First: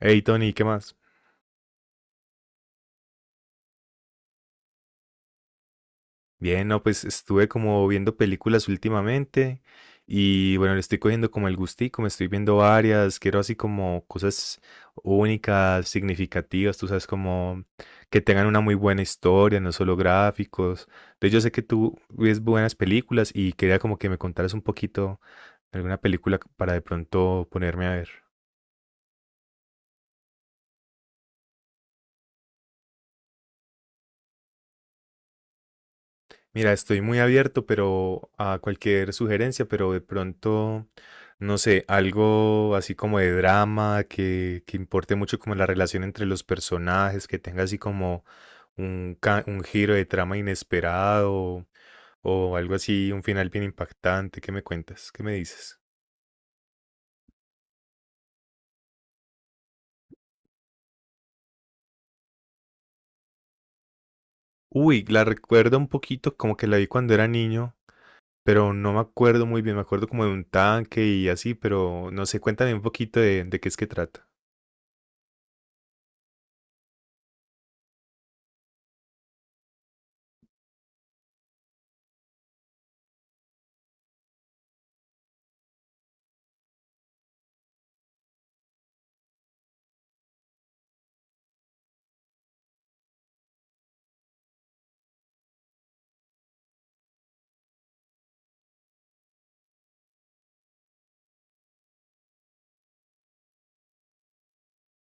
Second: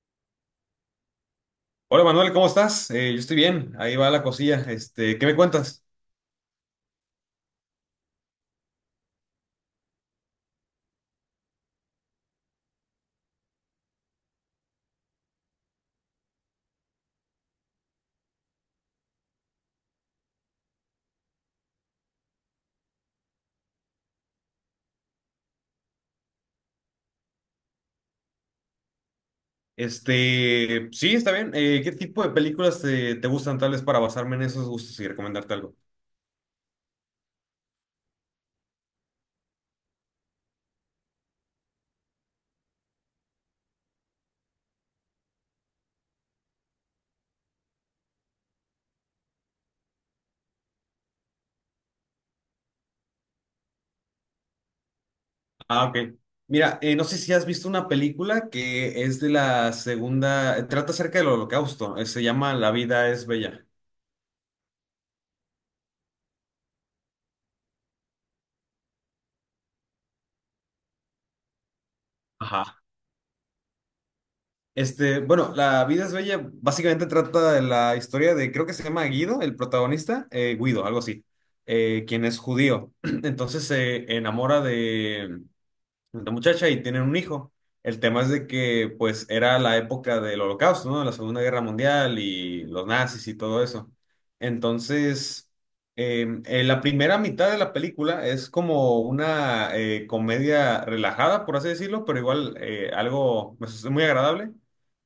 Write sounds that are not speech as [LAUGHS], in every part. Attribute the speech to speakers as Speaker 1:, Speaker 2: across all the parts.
Speaker 1: Hey Tony, ¿qué más?
Speaker 2: Hola Manuel, ¿cómo estás? Yo estoy bien, ahí va la cosilla. ¿Qué me cuentas?
Speaker 1: Bien, no, pues estuve como viendo películas últimamente y bueno, le estoy cogiendo como el gustico, me estoy viendo varias, quiero así como cosas únicas, significativas, tú sabes, como que tengan una muy buena historia, no solo gráficos. Entonces yo sé que tú ves buenas películas y quería como que me contaras un poquito de alguna película para de pronto ponerme a ver.
Speaker 2: Sí, está bien. ¿Qué tipo de películas te gustan tal vez para basarme en esos gustos y recomendarte algo?
Speaker 1: Mira, estoy muy abierto, pero a cualquier sugerencia, pero de pronto, no sé, algo así como de drama, que importe mucho como la relación entre los personajes, que tenga así como un, un giro de trama inesperado o algo así, un final bien impactante. ¿Qué me cuentas? ¿Qué me dices?
Speaker 2: Ah, ok. Mira, no sé si has visto una película que es de la segunda, trata acerca del Holocausto, se llama La vida es bella.
Speaker 1: Uy, la recuerdo un poquito, como que la vi cuando era niño, pero no me acuerdo muy bien, me acuerdo como de un tanque y así, pero no sé, cuéntame
Speaker 2: Ajá.
Speaker 1: un poquito de qué es que trata.
Speaker 2: Bueno, La vida es bella básicamente trata de la historia de, creo que se llama Guido, el protagonista, Guido, algo así, quien es judío. [CLEARS THROAT] Entonces se enamora de, la muchacha y tienen un hijo. El tema es de que, pues, era la época del Holocausto, ¿no? La Segunda Guerra Mundial y los nazis y todo eso. Entonces, en la primera mitad de la película es como una comedia relajada, por así decirlo, pero igual algo pues, muy agradable.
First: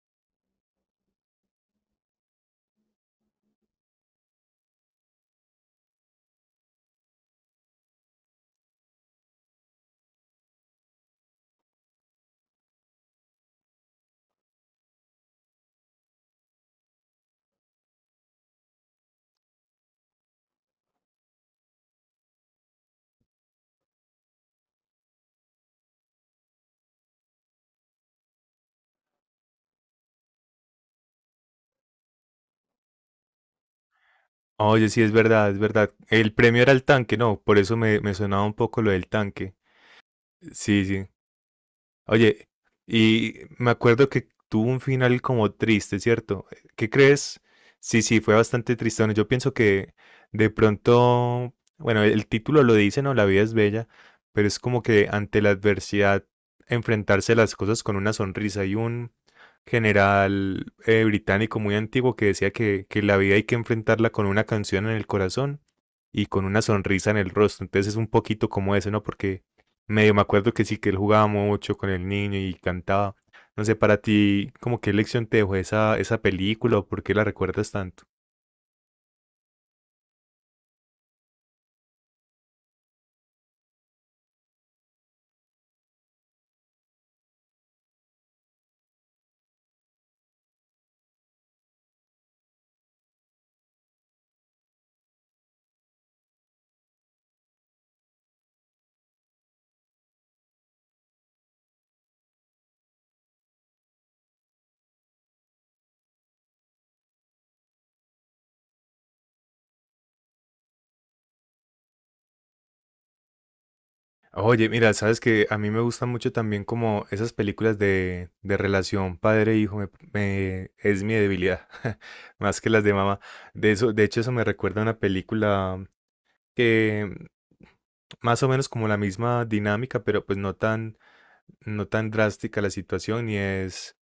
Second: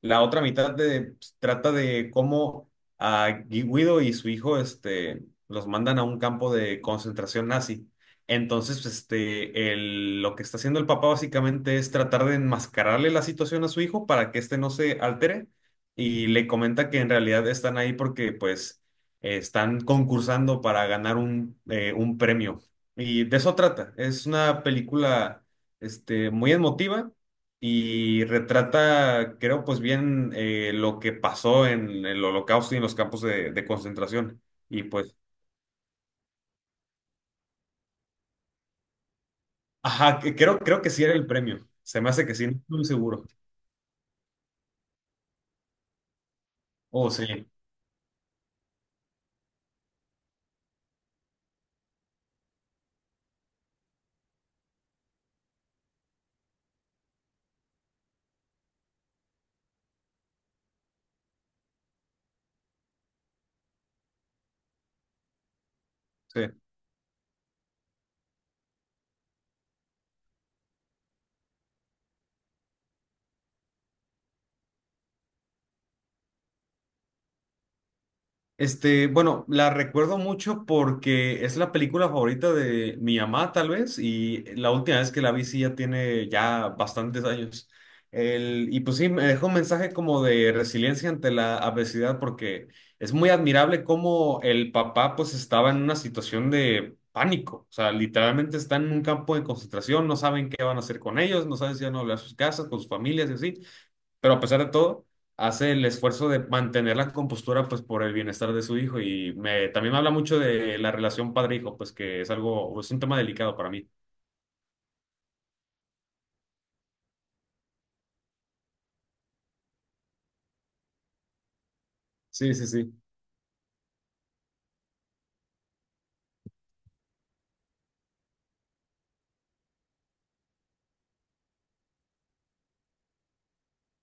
Speaker 2: La otra mitad de- Pues, trata de cómo a Guido y su hijo este, los mandan a un campo de concentración nazi. Entonces, pues, este, lo que está haciendo el papá básicamente es tratar de enmascararle la situación a su hijo para que éste no se altere y le comenta que en realidad están ahí porque pues están concursando para ganar un premio. Y de eso trata. Es una película este, muy emotiva y retrata, creo, pues bien lo que pasó en el Holocausto y en los campos de concentración. Y
Speaker 1: Oye, sí, es
Speaker 2: pues
Speaker 1: verdad, es verdad. El premio era el tanque, no, por eso me, me sonaba un poco lo del tanque.
Speaker 2: ajá, creo, creo
Speaker 1: Sí,
Speaker 2: que sí
Speaker 1: sí.
Speaker 2: era el premio. Se me hace que sí,
Speaker 1: Oye,
Speaker 2: no estoy muy seguro.
Speaker 1: y me acuerdo que tuvo un final como triste, ¿cierto? ¿Qué
Speaker 2: Oh,
Speaker 1: crees?
Speaker 2: sí,
Speaker 1: Sí, sí, fue bastante tristón. Yo pienso que de pronto, bueno, el título lo dice, ¿no? La vida es bella, pero es como que ante la adversidad, enfrentarse a las cosas con una sonrisa. Hay un general británico muy antiguo que decía que la vida hay que enfrentarla con una canción en el corazón y
Speaker 2: sí.
Speaker 1: con una sonrisa en el rostro. Entonces es un poquito como eso, ¿no? Porque medio me acuerdo que sí, que él jugaba mucho con el niño y cantaba. No sé, para ti, ¿como qué lección te dejó esa película o por qué la recuerdas tanto?
Speaker 2: Este, bueno, la recuerdo mucho porque es la película favorita de mi mamá, tal vez, y la última vez que la vi sí ya tiene ya bastantes años. El, y pues sí, me dejó un mensaje como de resiliencia ante la adversidad porque es muy admirable cómo el papá pues estaba en una situación de pánico, o sea, literalmente está en un campo de concentración, no saben qué van a hacer con ellos, no saben si van a volver a sus casas, con sus familias y así. Pero a pesar de todo, hace el esfuerzo de mantener la compostura pues por el bienestar de su hijo y también me habla mucho de la relación padre-hijo, pues que es algo, es un tema delicado para mí.
Speaker 1: Oye, mira, sabes que a mí me gustan mucho también como esas películas de relación padre-hijo, es mi debilidad, [LAUGHS]
Speaker 2: Sí,
Speaker 1: más
Speaker 2: sí,
Speaker 1: que las de
Speaker 2: sí.
Speaker 1: mamá. De eso, de hecho, eso me recuerda a una película que más o menos como la misma dinámica, pero pues no tan drástica la situación y es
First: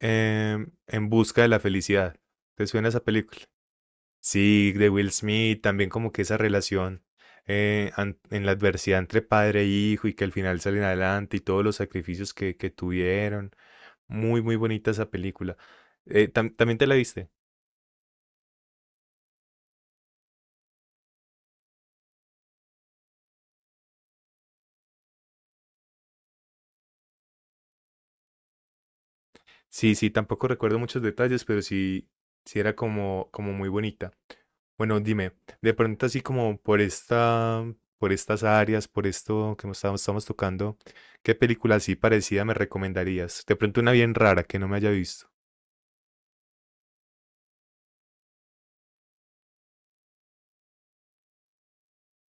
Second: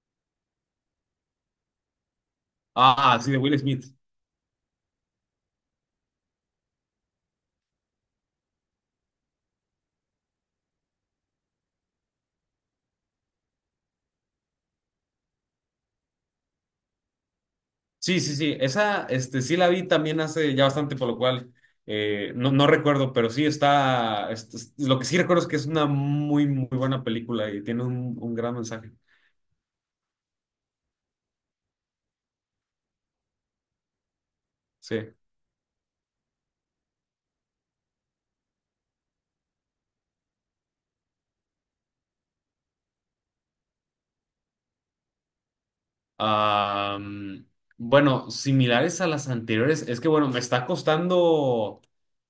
Speaker 1: En busca de la felicidad. ¿Te suena esa
Speaker 2: Ah, sí, de
Speaker 1: película?
Speaker 2: Will Smith.
Speaker 1: Sí, de Will Smith, también como que esa relación en la adversidad entre padre e hijo y que al final salen adelante y todos los sacrificios que tuvieron. Muy, muy bonita esa película. ¿También te la viste?
Speaker 2: Sí, sí, sí. Esa, este, sí la vi también hace ya bastante, por lo cual no, no recuerdo, pero sí está, lo que sí recuerdo es que es una muy, muy buena película y tiene un gran mensaje.
Speaker 1: Sí, sí, tampoco recuerdo muchos detalles, pero sí, sí era como, como muy bonita. Bueno,
Speaker 2: Sí.
Speaker 1: dime, de pronto así como por esta, por estas áreas, por esto que estamos tocando, ¿qué película así parecida me recomendarías? De pronto una bien rara que no me haya visto.
Speaker 2: Am, bueno, similares a las anteriores, es que bueno, me está costando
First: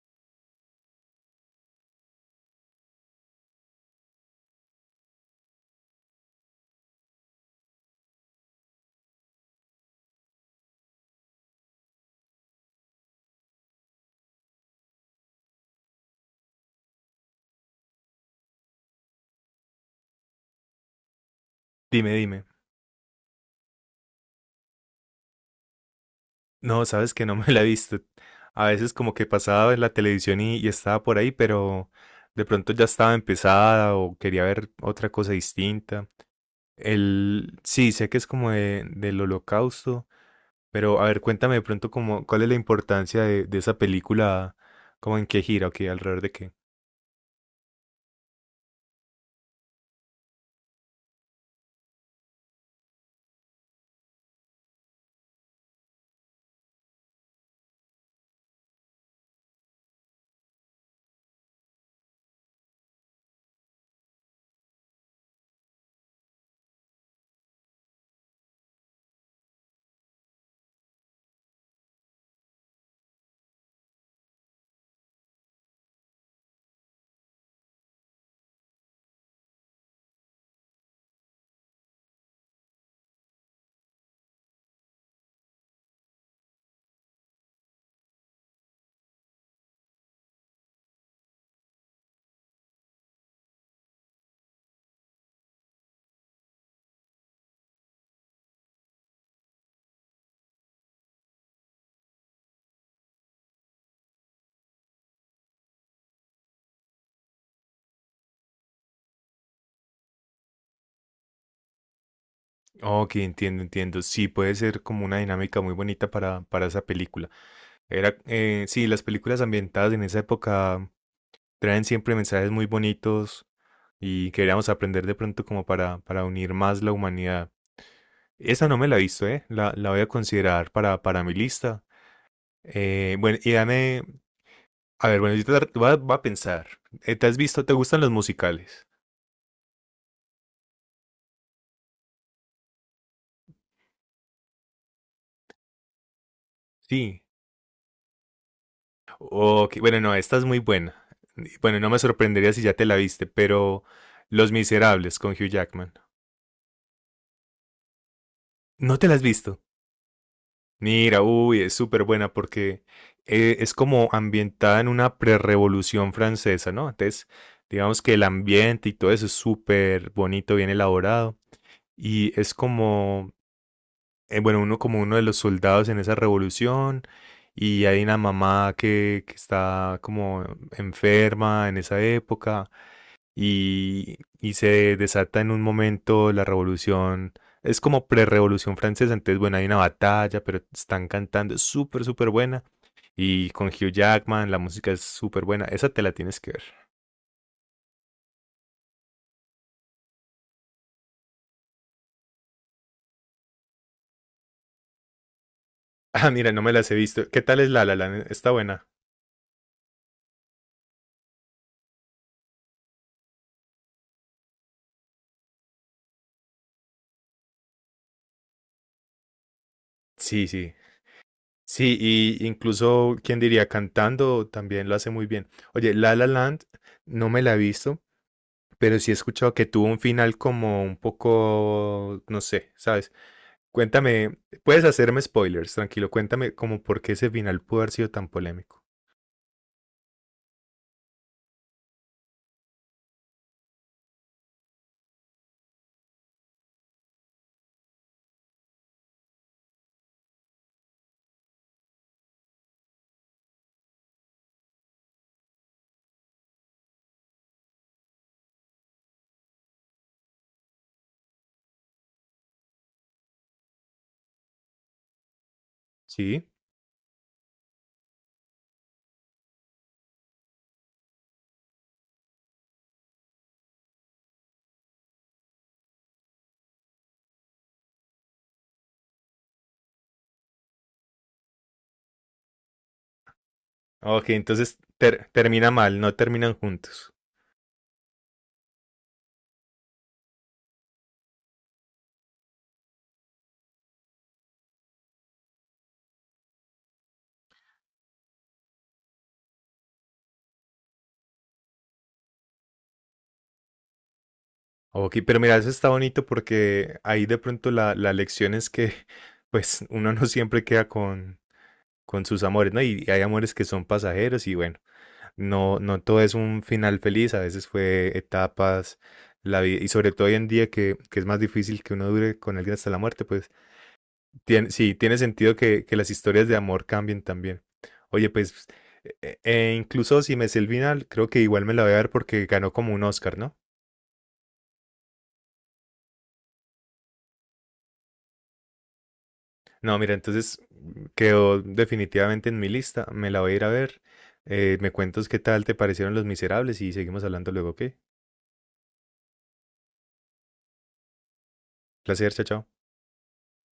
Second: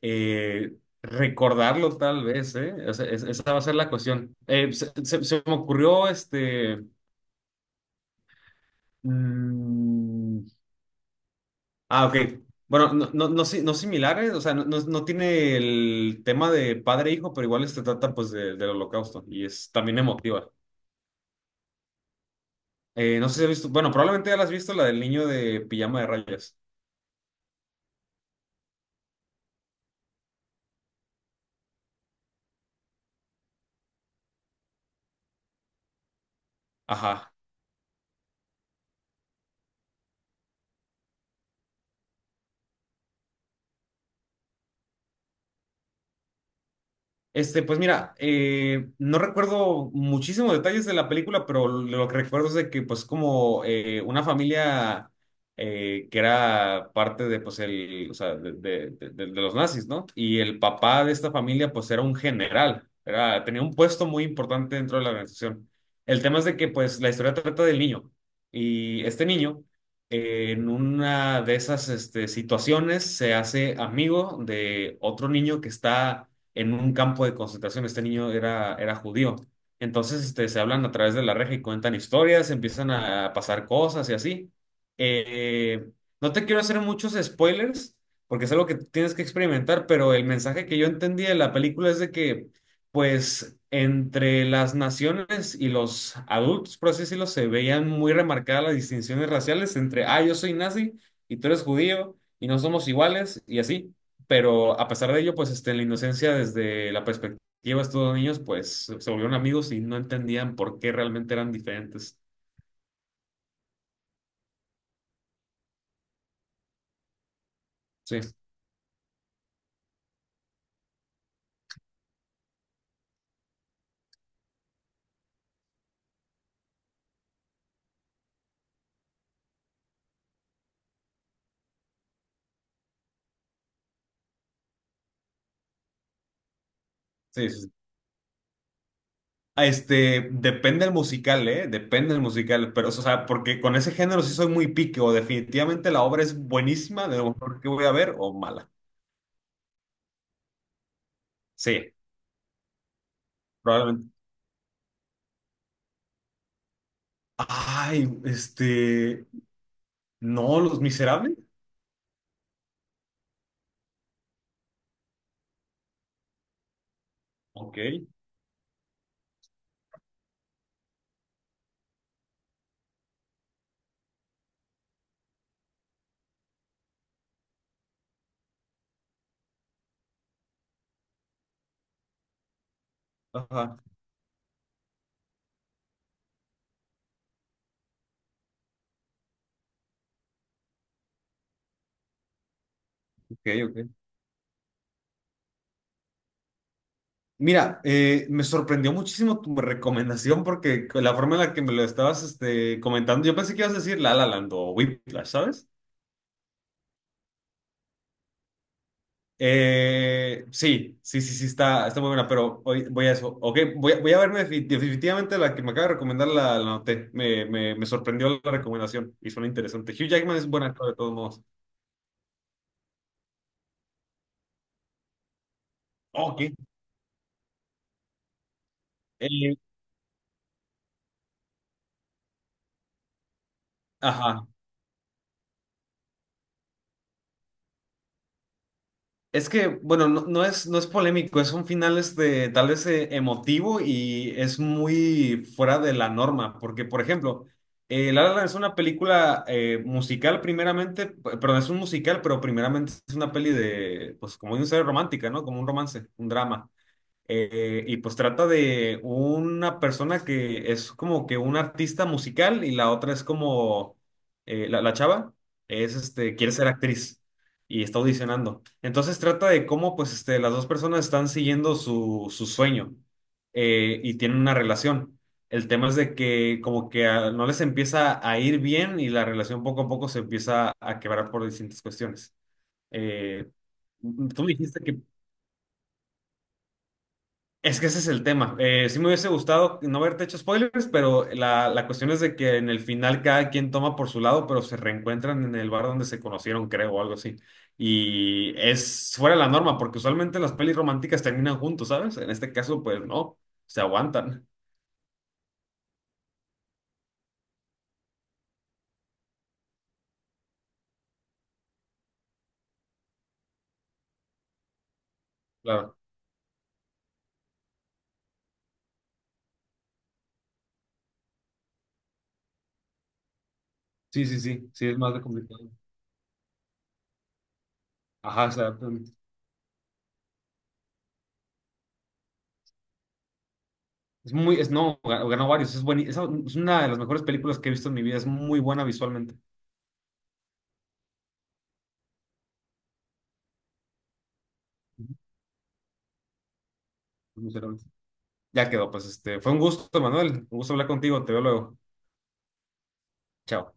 Speaker 2: eh, recordarlo tal vez, ¿eh? O sea, esa va a ser la cuestión. Se me ocurrió este... mm, ah, ok. Bueno, no, no, no, no similares, o sea, no tiene el tema de padre e hijo, pero igual se trata pues del holocausto y es también emotiva.
Speaker 1: Dime, dime.
Speaker 2: No sé si has visto, bueno, probablemente ya la has visto, la del niño de pijama de rayas.
Speaker 1: No, sabes que no me la he visto. A veces como que pasaba en la televisión y estaba por ahí, pero de pronto ya estaba empezada o quería ver otra cosa distinta.
Speaker 2: Ajá.
Speaker 1: El, sí, sé que es como del holocausto. Pero a ver, cuéntame de pronto como, cuál es la importancia de esa película, como en qué gira, ok, alrededor de qué.
Speaker 2: Este, pues mira, no recuerdo muchísimos detalles de la película, pero lo que recuerdo es de que, pues, como una familia que era parte de, pues, el, o sea, de los nazis, ¿no? Y el papá de esta familia, pues, era un general, era, tenía un puesto muy importante dentro de la organización. El tema es de que, pues, la historia trata del niño. Y este niño, en una de esas, este, situaciones, se hace amigo de otro niño que está en un campo de concentración. Este niño era, era judío. Entonces, este, se hablan a través de la reja y cuentan historias, empiezan a pasar cosas y así. Eh, no te quiero hacer muchos spoilers, porque es algo que tienes que experimentar, pero el mensaje que yo entendí de la película es de que, pues, entre las naciones y los adultos, por así decirlo, se veían muy remarcadas las distinciones raciales entre, ah, yo soy nazi y tú eres judío y no somos iguales y así. Pero a pesar de ello, pues este, en la inocencia, desde la perspectiva de estos dos niños, pues se volvieron amigos y no entendían por qué realmente eran diferentes.
Speaker 1: Ok, entiendo, entiendo. Sí, puede ser como una dinámica muy bonita para esa película. Era,
Speaker 2: Sí, sí,
Speaker 1: sí, las películas ambientadas en esa época traen siempre mensajes muy bonitos y queríamos aprender de pronto como para unir más la humanidad. Esa no me la he visto, ¿eh? La voy a considerar para mi lista. Bueno, y dame, a ver, bueno, yo te voy a pensar. ¿Te has
Speaker 2: sí.
Speaker 1: visto,
Speaker 2: Sí.
Speaker 1: te gustan los musicales?
Speaker 2: Ah, este, depende el musical, ¿eh? Depende el musical, pero, o sea, porque con ese género sí soy muy pique, o definitivamente la obra es buenísima, de
Speaker 1: Sí.
Speaker 2: lo mejor que voy a ver, o mala.
Speaker 1: Ok, bueno, no, esta es muy buena. Bueno, no
Speaker 2: Sí,
Speaker 1: me sorprendería si ya te la viste, pero
Speaker 2: probablemente.
Speaker 1: Los Miserables con Hugh Jackman.
Speaker 2: Ay,
Speaker 1: ¿No te la has
Speaker 2: este,
Speaker 1: visto?
Speaker 2: no, Los
Speaker 1: Mira,
Speaker 2: Miserables.
Speaker 1: uy, es súper buena porque es como ambientada en una prerrevolución francesa, ¿no? Entonces,
Speaker 2: Ok,
Speaker 1: digamos que el ambiente y todo eso es súper bonito, bien elaborado. Y es como, bueno, uno como uno de los soldados en esa revolución. Y hay una mamá que está como enferma en esa época
Speaker 2: ajá,
Speaker 1: y se desata en un momento la revolución. Es como pre-revolución francesa, entonces bueno, hay una batalla, pero están cantando, es súper, súper buena.
Speaker 2: ok,
Speaker 1: Y con
Speaker 2: ok.
Speaker 1: Hugh Jackman, la música es súper buena. Esa te la tienes que ver. [LAUGHS]
Speaker 2: Mira, me sorprendió muchísimo tu recomendación porque con la forma en la que me lo estabas este, comentando, yo pensé que ibas a decir La La Land o Whiplash, ¿sabes?
Speaker 1: Ah, mira, no me las he visto. ¿Qué tal es La La Land? Está buena.
Speaker 2: Sí, sí, sí, sí, está, está muy buena, pero hoy voy a eso. Ok, voy a verme definitivamente la que me acaba de recomendar, la noté. Me sorprendió la recomendación y suena interesante. Hugh Jackman es
Speaker 1: Sí,
Speaker 2: buen
Speaker 1: sí.
Speaker 2: actor de todos modos.
Speaker 1: Sí, y incluso, ¿quién diría? Cantando también lo hace muy bien. Oye, La La
Speaker 2: Ok.
Speaker 1: Land no me la he visto, pero sí he escuchado
Speaker 2: Eh,
Speaker 1: que tuvo un final como un poco, no sé, ¿sabes? Cuéntame,
Speaker 2: ajá.
Speaker 1: puedes hacerme spoilers, tranquilo, cuéntame como por qué ese final pudo haber sido tan polémico.
Speaker 2: Es que, bueno, no, no es, no es polémico, es un final este, tal vez emotivo y es muy fuera de la norma, porque, por ejemplo, La La Land es una película musical primeramente, perdón, es un musical, pero primeramente es una peli de, pues como dice, romántica, ¿no? Como un romance, un drama. Y pues trata de una persona que es como que un artista musical y la otra es como la, la chava es este
Speaker 1: ¿Sí?
Speaker 2: quiere ser actriz y está audicionando. Entonces trata de cómo pues este las dos personas están siguiendo su, su sueño y tienen una relación. El tema es de que como que ah, no les empieza a ir bien y la relación poco a poco se empieza a quebrar por distintas cuestiones. Eh,
Speaker 1: Ok,
Speaker 2: Tú me
Speaker 1: entonces
Speaker 2: dijiste que
Speaker 1: termina mal, no terminan juntos.
Speaker 2: es que ese es el tema. Sí me hubiese gustado no haberte hecho spoilers, pero la cuestión es de que en el final cada quien toma por su lado, pero se reencuentran en el bar donde se conocieron, creo, o algo así. Y es fuera de la norma, porque usualmente las pelis románticas terminan juntos, ¿sabes? En este caso, pues no, se aguantan.
Speaker 1: Ok, pero mira, eso está bonito porque ahí de pronto la, la lección es que [LAUGHS] pues uno no siempre queda con sus amores, ¿no? Y hay amores que son pasajeros y bueno, no,
Speaker 2: Claro.
Speaker 1: no todo es un final feliz, a veces fue etapas, la vida, y sobre todo hoy en día que es más difícil que uno dure con alguien hasta la muerte, pues
Speaker 2: Sí, sí, sí, sí,
Speaker 1: Sí,
Speaker 2: es más
Speaker 1: tiene
Speaker 2: de
Speaker 1: sentido
Speaker 2: complicado.
Speaker 1: que las historias de amor cambien también. Oye,
Speaker 2: Ajá, o
Speaker 1: pues,
Speaker 2: sea,
Speaker 1: e incluso si me sé el final, creo que igual me la voy a ver porque ganó como un Oscar, ¿no?
Speaker 2: es muy, es no, ga- ganó varios, es buenísimo. Es una de las mejores películas que he visto en mi vida, es muy buena visualmente.
Speaker 1: No, mira, entonces quedó definitivamente en mi lista. Me la voy a ir a ver. Me
Speaker 2: Ujú,
Speaker 1: cuentas qué tal te parecieron Los Miserables y seguimos hablando luego, ¿ok?
Speaker 2: ya quedó, pues este, fue un gusto, Manuel. Un gusto hablar contigo. Te veo luego.
Speaker 1: Placer, chao, chao.
Speaker 2: Chao.